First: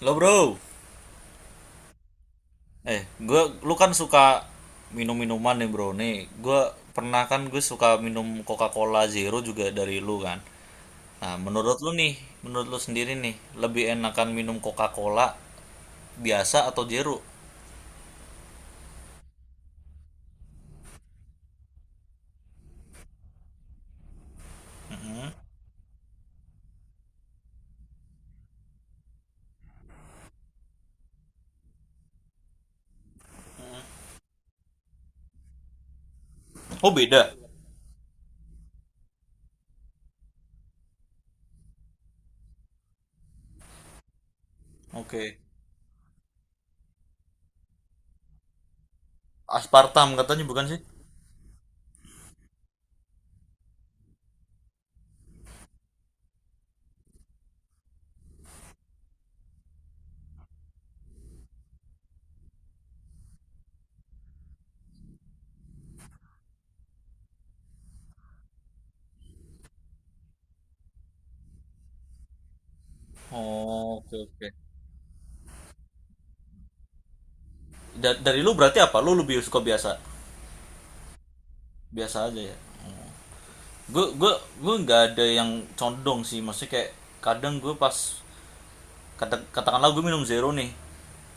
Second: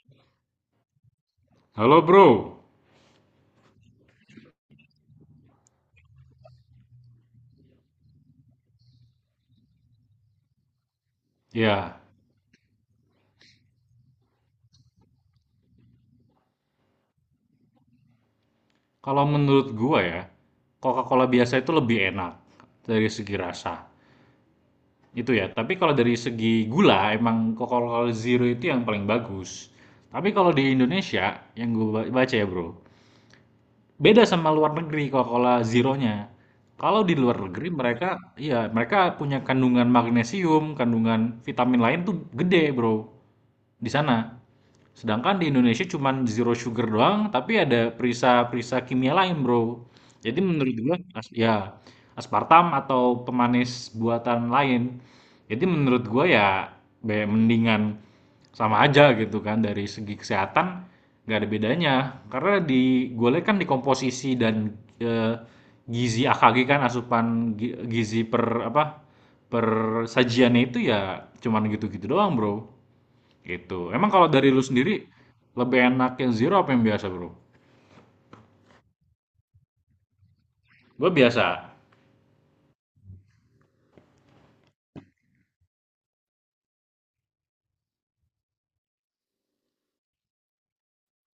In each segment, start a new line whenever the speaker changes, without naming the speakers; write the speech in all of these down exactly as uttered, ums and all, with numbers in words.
Lo bro,
Halo bro,
eh gua lu kan suka minum minuman nih bro nih. Gua pernah kan gue suka minum Coca-Cola Zero juga dari lu kan. Nah, menurut lu
ya
nih, menurut lu sendiri nih, lebih enakan minum Coca-Cola biasa atau Zero?
kalau menurut gua ya Coca-Cola biasa itu lebih enak dari segi rasa itu ya. Tapi kalau dari segi gula emang Coca-Cola Zero itu yang paling bagus. Tapi kalau di Indonesia yang gua ba- baca ya bro, beda sama luar negeri kalau kola zeronya.
Oh,
Kalau di
beda.
luar negeri mereka, iya mereka punya kandungan magnesium, kandungan vitamin lain tuh gede bro di sana. Sedangkan
Oke.
di Indonesia cuman zero sugar doang, tapi ada perisa-perisa kimia lain bro.
Aspartam
Jadi
katanya bukan
menurut
sih?
gua as- ya aspartam atau pemanis buatan lain. Jadi menurut gua ya be- mendingan sama aja gitu kan dari segi kesehatan nggak ada bedanya. Karena di gulai kan di komposisi dan, eee, gizi A K G kan asupan gi gizi per apa, per sajiannya itu ya cuman gitu-gitu doang, Bro, gitu.
Oh,
Emang
oke,
kalau dari
oke.
lu sendiri lebih enak yang zero apa yang biasa, Bro?
Da- dari lu berarti apa? Lu lebih suka biasa?
Gue biasa.
Biasa aja ya. gue gue gue nggak ada yang condong sih, maksudnya kayak kadang gue pas Kata- katakanlah gue minum zero nih,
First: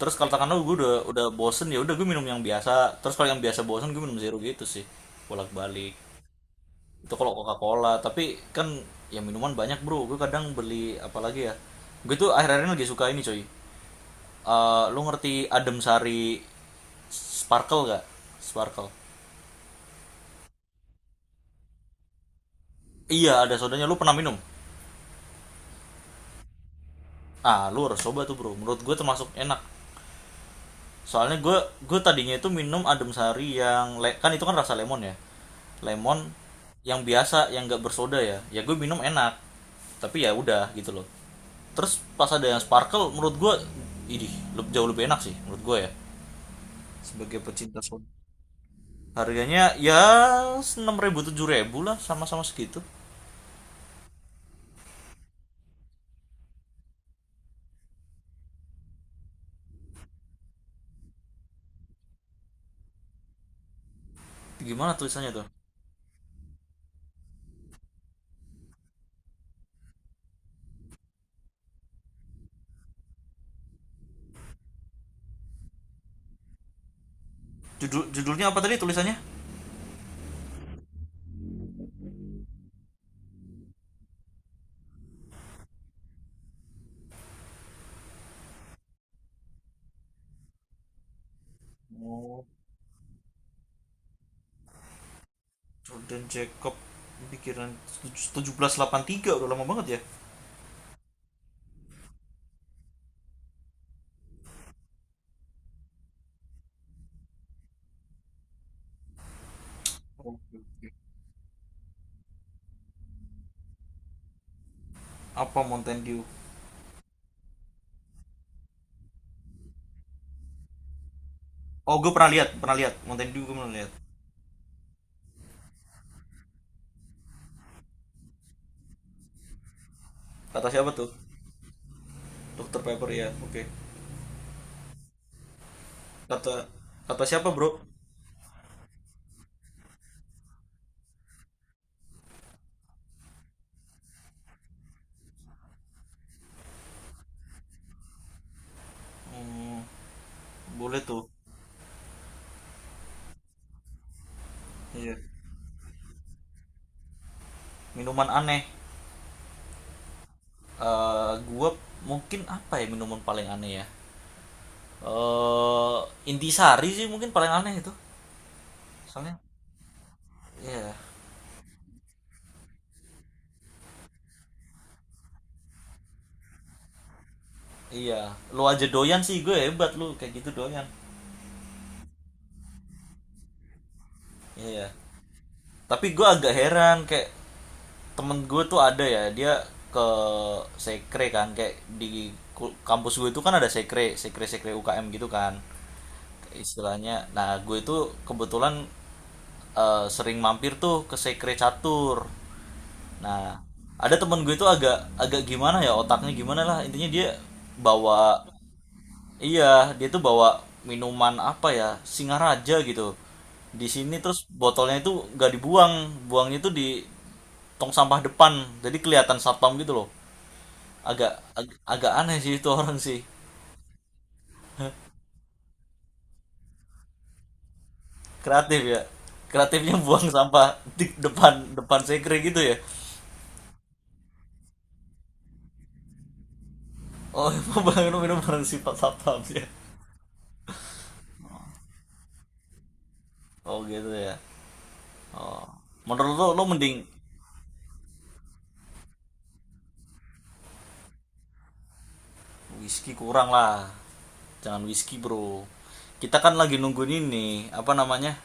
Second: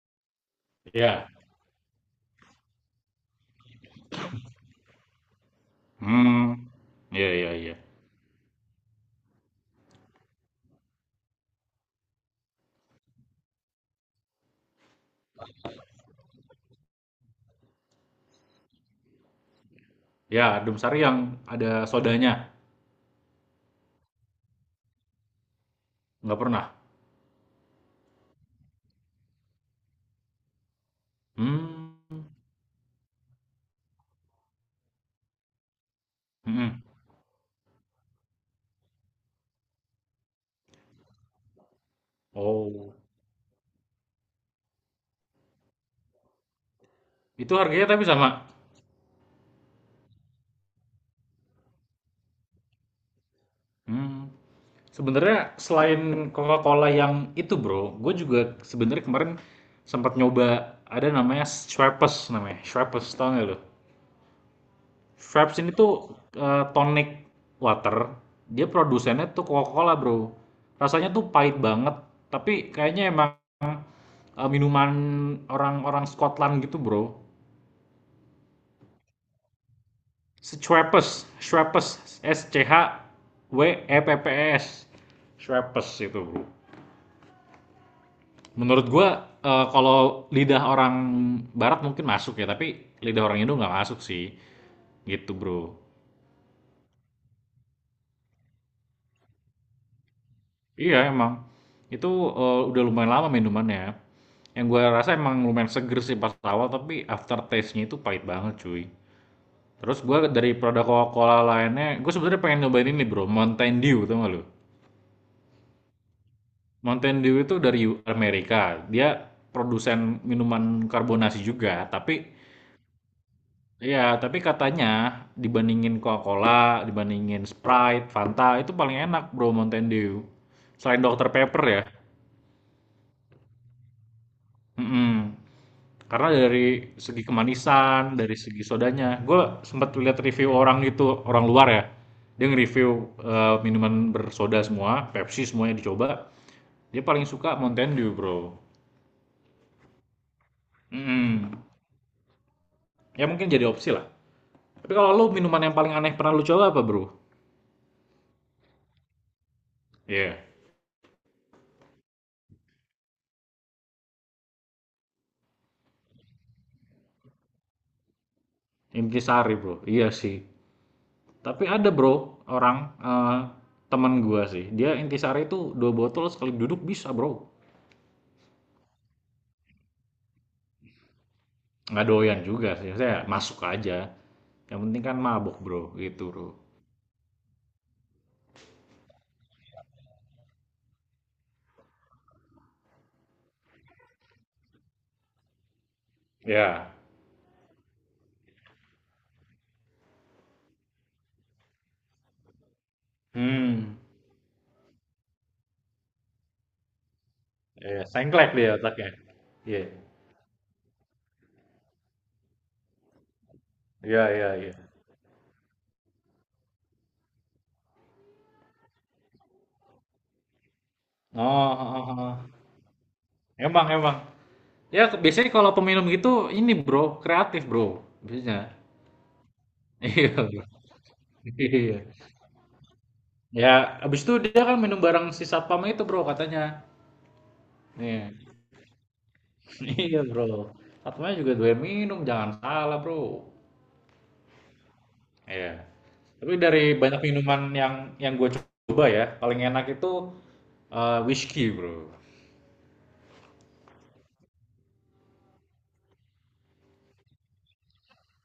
terus katakanlah gue udah udah
Ya.
bosen, ya udah gue minum yang biasa, terus kalau yang biasa bosen gue minum zero gitu sih, bolak-balik.
Hmm.
Itu
Iya,
kalau
iya, iya.
Coca-Cola, tapi kan ya minuman banyak bro, gue kadang beli. Apalagi ya, gue tuh akhir-akhir ini lagi suka ini coy. Eh, lu ngerti Adem Sari Sparkle gak? Sparkle.
Ya, adem sari yang ada sodanya?
Iya, ada sodanya. Lu pernah minum?
Nggak pernah?
Ah, lu harus coba tuh bro. Menurut gue termasuk enak. Soalnya gue gue
Mmm.
tadinya itu minum adem sari yang le- kan itu kan rasa lemon ya lemon,
Mhm.
yang biasa, yang nggak bersoda ya, ya gue minum enak, tapi ya udah gitu loh. Terus pas ada yang
Oh,
sparkle, menurut gue ini jauh lebih enak sih, menurut gue ya, sebagai
itu
pecinta
harganya tapi
soda.
sama?
Harganya ya enam ribu tujuh ribu lah, sama-sama segitu.
Mmm, sebenarnya selain Coca-Cola yang itu Bro, gue juga sebenarnya kemarin sempat nyoba ada namanya Schweppes namanya, Schweppes tau nggak lu?
Gimana tulisannya tuh?
Schweppes ini tuh, eee, tonic water, dia produsennya tuh Coca-Cola Bro. Rasanya tuh pahit banget, tapi kayaknya emang, eee, minuman orang-orang Scotland gitu Bro.
Judul judulnya apa tadi, tulisannya?
Schweppes, Schweppes, S C H W E P P E S, Schweppes itu Bro. Menurut gue eh, kalau lidah orang barat mungkin masuk
Oh,
ya, tapi lidah orang Indo nggak masuk sih. Gitu, Bro.
Jordan Jacob, pikiran tujuh belas delapan tiga. Udah lama banget ya.
Iya, emang. Itu eh, udah lumayan lama minumannya. Yang gue rasa emang lumayan seger sih pas awal, tapi after taste nya itu pahit banget, cuy. Terus gue dari produk Coca-Cola lainnya, gue sebenarnya pengen nyobain ini, Bro, Mountain Dew, tau gak lu?
Apa Mountain Dew?
Mountain Dew itu dari Amerika. Dia produsen minuman karbonasi juga,
Oh, gue
tapi
pernah lihat, pernah lihat Mountain Dew, gue pernah lihat.
iya, tapi katanya dibandingin Coca-Cola, dibandingin Sprite, Fanta, itu paling enak Bro Mountain Dew.
Kata siapa
Selain
tuh?
dokter Pepper ya.
Dokter Pepper ya, oke. Okay.
Mm-mm. Karena
kata
dari segi
kata siapa bro?
kemanisan, dari segi sodanya. Gue sempat lihat review orang gitu, orang luar ya. Dia nge-review eh, minuman bersoda semua, Pepsi semuanya dicoba. Dia paling suka Mountain Dew, Bro.
Hmm, boleh tuh.
Mm-mm. Ya mungkin jadi opsi lah. Tapi kalau
Iya,
lu minuman yang paling aneh pernah lu coba apa, Bro?
minuman aneh.
Iya.
Eh, gue mungkin apa ya, minuman paling aneh ya, eh intisari sih mungkin paling aneh itu. Soalnya
Intisari, Bro. Iya sih.
iya, yeah.
Tapi ada bro, orang eh, temen gua sih. Dia intisari itu dua botol sekali duduk bisa bro.
Iya, yeah. Lu aja doyan sih, gue hebat lu kayak gitu doyan.
Nggak doyan juga sih. Saya masuk aja.
Iya,
Yang
yeah.
penting kan mabok bro,
Tapi
gitu
gue
bro.
agak heran kayak temen gue tuh ada ya, dia ke sekre, kan kayak di kampus gue itu kan ada sekre sekre sekre U K M gitu kan
Ya.
istilahnya. Nah, gue itu kebetulan eh, sering mampir tuh ke sekre catur. Nah,
Hmm.
ada temen gue itu agak agak gimana ya otaknya, gimana lah, intinya dia
Ya,
bawa.
sengklek dia otaknya. Iya.
Iya, dia tuh bawa minuman apa ya, Singaraja gitu. Di sini
Iya,
terus
iya, iya.
botolnya itu nggak dibuang, buangnya itu di tong sampah depan. Jadi kelihatan satpam gitu loh. Agak
Oh,
ag- agak aneh
oh, oh.
sih itu orang sih.
Emang, emang. Ya, biasanya kalau peminum gitu ini bro, kreatif bro. Biasanya.
Kreatif ya. Kreatifnya buang
Iya, bro.
sampah di depan
Iya.
depan sekre gitu ya.
Ya, abis itu dia kan minum barang si satpam itu bro katanya.
Oh, emang bang
Iya.
minum bareng sifat satpam ya.
Iya bro, Fatma juga doyan minum, jangan salah bro.
Oh gitu ya. Oh.
Iya.
Menurut lo,
Tapi
lo
dari
mending.
banyak minuman yang yang gue coba ya, paling enak itu eh, whisky bro.
Whisky kurang lah. Jangan whisky, Bro. Kita kan lagi nungguin ini, apa namanya?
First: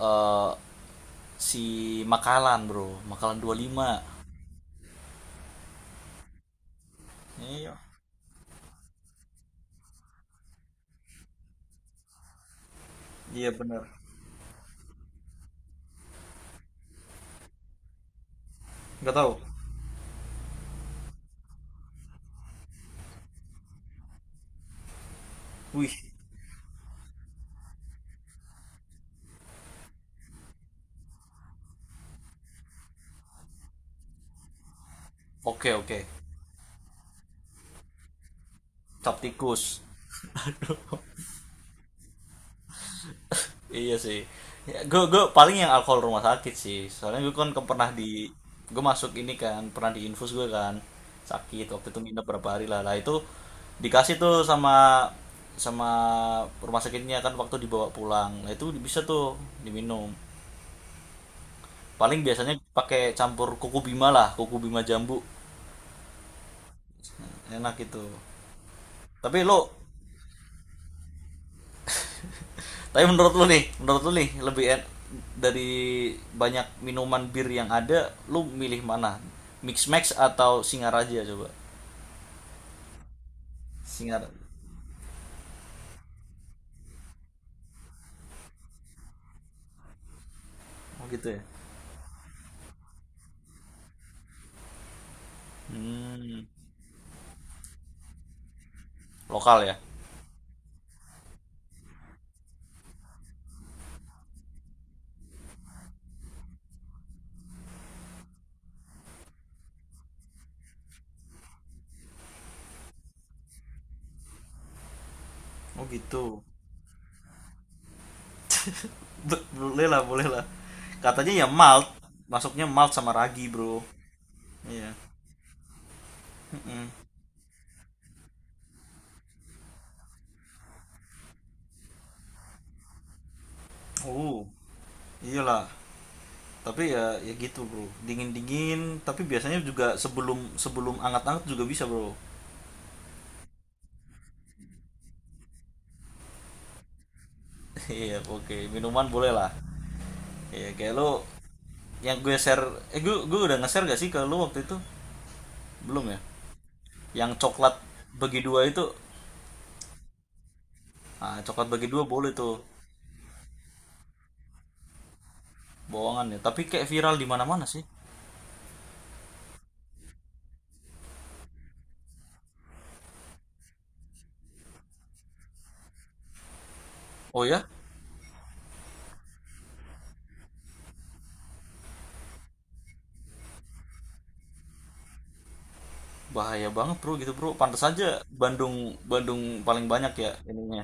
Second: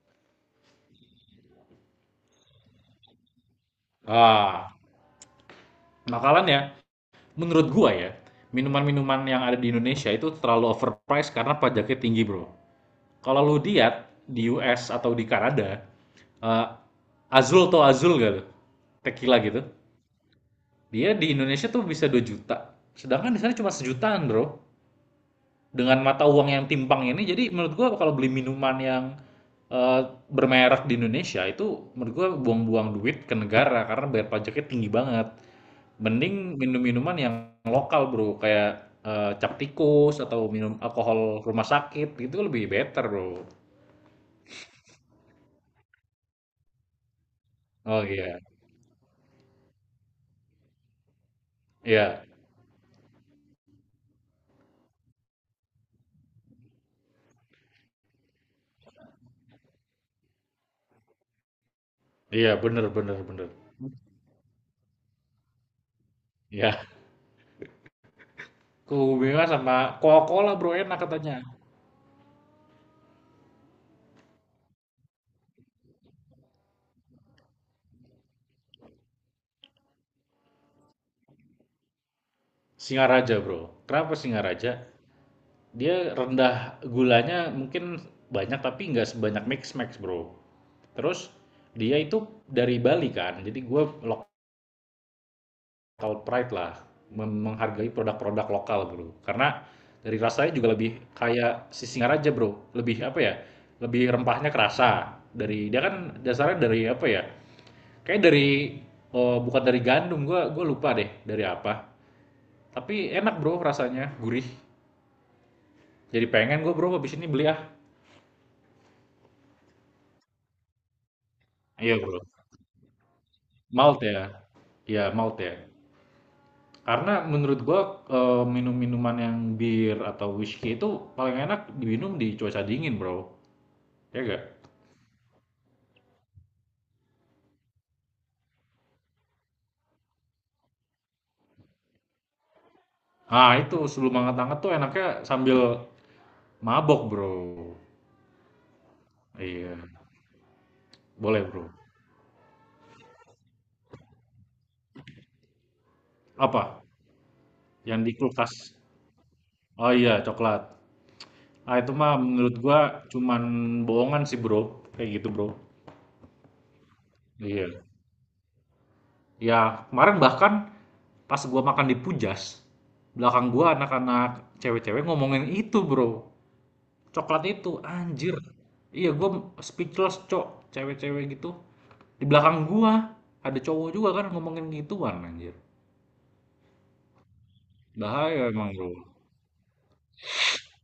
Eh si Makalan, Bro. Makalan dua puluh lima.
Ah, makalannya menurut
Iya.
gua ya, minuman-minuman yang ada di Indonesia itu terlalu overpriced karena pajaknya tinggi, Bro. Kalau lu
Iya bener.
lihat di U S atau di Kanada, eh, Azul atau Azul gak tuh?
Nggak tahu.
Tequila gitu. Dia di Indonesia tuh bisa dua juta. Sedangkan di sana cuma sejutaan, Bro.
Wih.
Dengan mata uang yang timpang ini jadi menurut gua kalau beli minuman yang eh, bermerek di Indonesia itu menurut gua buang-buang duit ke negara karena bayar pajaknya tinggi banget,
Oke, oke.
mending minum minuman yang lokal bro, kayak
Cap
eh, cap
tikus.
tikus atau minum alkohol rumah sakit gitu lebih better bro.
Iya sih. Ya, gue gue paling yang alkohol rumah sakit sih. Soalnya gue kan ke- pernah
Oh
di
iya,
gue masuk ini kan pernah di infus gue kan sakit waktu itu,
iya,
nginep berapa hari lah. Lah itu dikasih tuh sama sama rumah sakitnya kan waktu dibawa pulang. Nah, itu bisa tuh diminum. Paling
iya,
biasanya
bener,
pakai
bener, bener,
campur kuku bima lah, kuku bima jambu.
iya.
Enak itu.
Kubu
Tapi lo.
sama Coca-Cola bro enak katanya.
Tapi menurut lu nih, menurut lu nih, lebih en- dari banyak minuman bir yang ada, lu milih mana? Mix Max atau Singaraja coba?
Singaraja bro, kenapa
Singar.
Singaraja? Dia rendah gulanya mungkin banyak tapi nggak sebanyak Mix Max, Bro.
Oh
Terus
gitu ya.
dia itu dari Bali kan, jadi gue local
Hmm,
pride lah menghargai produk-produk lokal, Bro. Karena
lokal ya.
dari rasanya juga lebih kayak si Singaraja, Bro. Lebih apa ya? Lebih rempahnya kerasa. Dari dia kan dasarnya dari apa ya? Kayak dari, oh, bukan dari gandum, gue gue lupa deh dari apa. Tapi enak, Bro, rasanya, gurih.
Oh
Jadi
gitu.
pengen gue, Bro, habis ini beli ah.
Be- Boleh lah, boleh lah. Katanya ya malt,
Iya, Bro.
masuknya malt sama ragi, Bro.
Malt ya,
Iya.
ya malt ya.
Mm-mm.
Karena menurut gua eh, minum-minuman yang bir atau whisky itu paling enak diminum di cuaca dingin bro, ya gak?
Oh, iyalah. Tapi ya, ya gitu, Bro. Dingin-dingin, tapi biasanya juga sebelum sebelum anget-anget juga bisa, Bro.
Ah itu sebelum hangat-hangat tuh enaknya sambil mabok bro.
Iya, oke. Minuman boleh lah.
Iya,
Iya kayak lu
boleh bro.
yang gue share, eh gue gue udah nge-share gak sih ke lu waktu itu? Belum ya?
Apa?
Yang coklat
Yang di
bagi
kulkas?
dua itu.
Oh iya, coklat.
Ah, coklat
Ah
bagi
itu
dua
mah
boleh tuh.
menurut gua cuman bohongan sih bro, kayak gitu bro.
Bohongan ya, tapi kayak viral di mana-mana
Iya.
sih.
Ya kemarin bahkan pas gue makan di Pujas, belakang gue anak-anak cewek-cewek ngomongin itu, Bro. Coklat
Oh ya?
itu, anjir. Iya, gue speechless, Cok. Cewek-cewek gitu. Di belakang gue ada cowok juga kan ngomongin gituan, anjir.
Bahaya banget, Bro, gitu, Bro. Pantas aja
Bahaya emang,
Bandung
Bro.
Bandung paling banyak ya ininya,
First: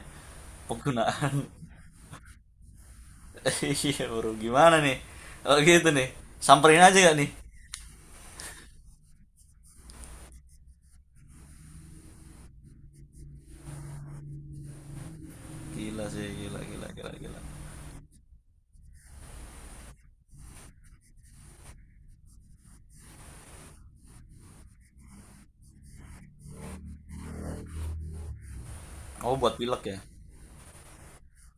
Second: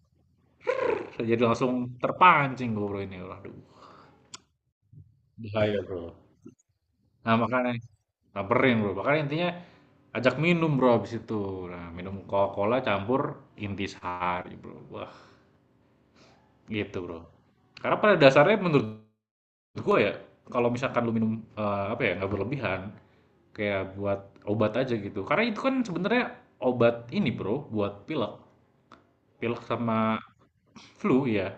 Saya
penggunaan.
jadi langsung terpancing gue Bro ini. Waduh,
Iya, Bro. Gimana nih? Oh
bahaya,
gitu nih.
Bro.
Samperin aja gak nih?
Nah, makanya samperin, Bro. Makanya intinya ajak minum, Bro, abis itu. Nah, minum Coca-Cola campur intisari, Bro. Wah,
Gila sih, gila gila
gitu,
gila
Bro.
gila.
Karena pada dasarnya menurut Menurut gue ya, kalau misalkan lu minum, eee, apa ya, nggak berlebihan, kayak buat obat aja gitu. Karena itu kan sebenarnya obat ini Bro, buat pilek.
Oh, buat
Pilek
pilek ya.
sama flu ya.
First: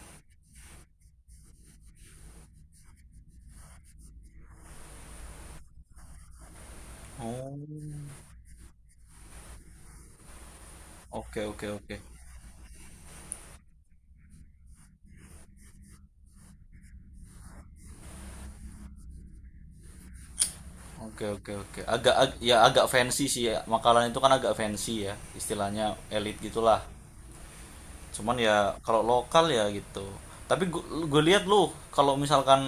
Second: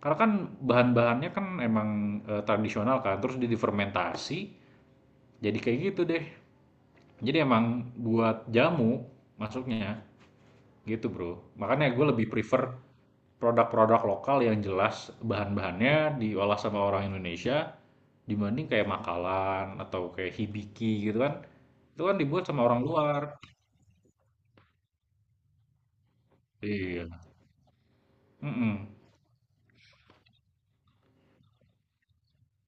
Karena kan bahan-bahannya kan emang, eee, tradisional kan, terus dia difermentasi, jadi kayak gitu deh. Jadi
Oh.
emang buat jamu masuknya, gitu Bro.
Oke, oke,
Makanya
oke.
gue lebih prefer produk-produk lokal yang jelas bahan-bahannya diolah sama orang Indonesia, dibanding kayak makalan atau kayak hibiki
Oke,
gitu kan.
oke, oke.
Itu
Agak
kan
ag-
dibuat
ya
sama
agak
orang
fancy
luar.
sih ya. Makanan itu kan agak fancy ya. Istilahnya elit gitulah.
Iya.
Cuman ya
Mm-mm.
kalau lokal ya gitu. Tapi gue lihat lu kalau misalkan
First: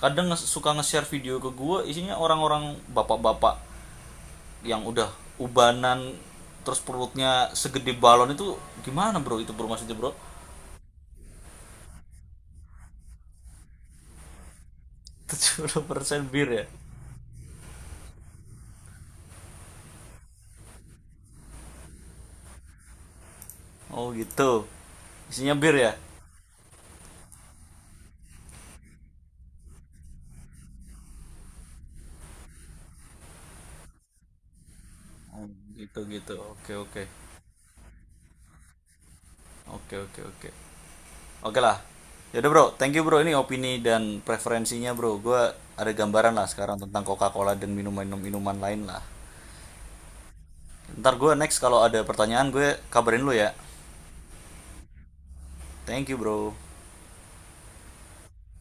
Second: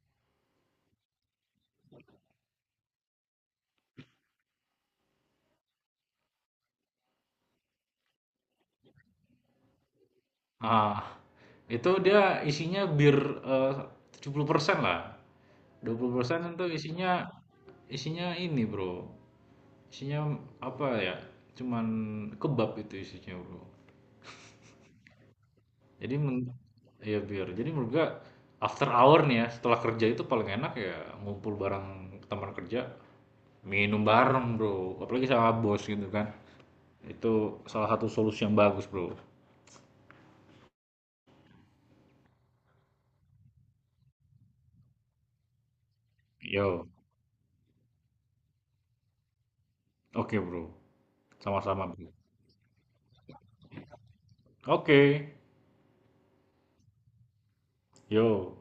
kadang nge- suka nge-share video ke gue isinya orang-orang bapak-bapak yang udah ubanan, terus perutnya segede balon itu, gimana bro itu bro maksudnya bro?
Ah, itu dia isinya bir eh, tujuh puluh persen lah. dua puluh
tujuh puluh persen
persen
bir ya.
itu isinya isinya ini, Bro. Isinya apa ya? Cuman kebab itu isinya, Bro.
Oh gitu, isinya bir ya.
Jadi men ya biar. Jadi menurut gua after hour nih ya, setelah kerja itu paling enak ya ngumpul bareng teman kerja, minum bareng, Bro. Apalagi
Oh,
sama bos
gitu
gitu kan.
gitu, oke oke
Itu salah satu solusi yang bagus, Bro.
oke oke oke. Oke lah. Yaudah bro, thank you bro. Ini opini dan preferensinya bro. Gue ada gambaran lah sekarang
Yo.
tentang Coca-Cola dan minuman-minuman lain lah.
Oke, Bro.
Ntar gue next kalau
Sama-sama,
ada
Bro.
pertanyaan gue kabarin lu ya.
Oke.
Thank you bro.
Yo.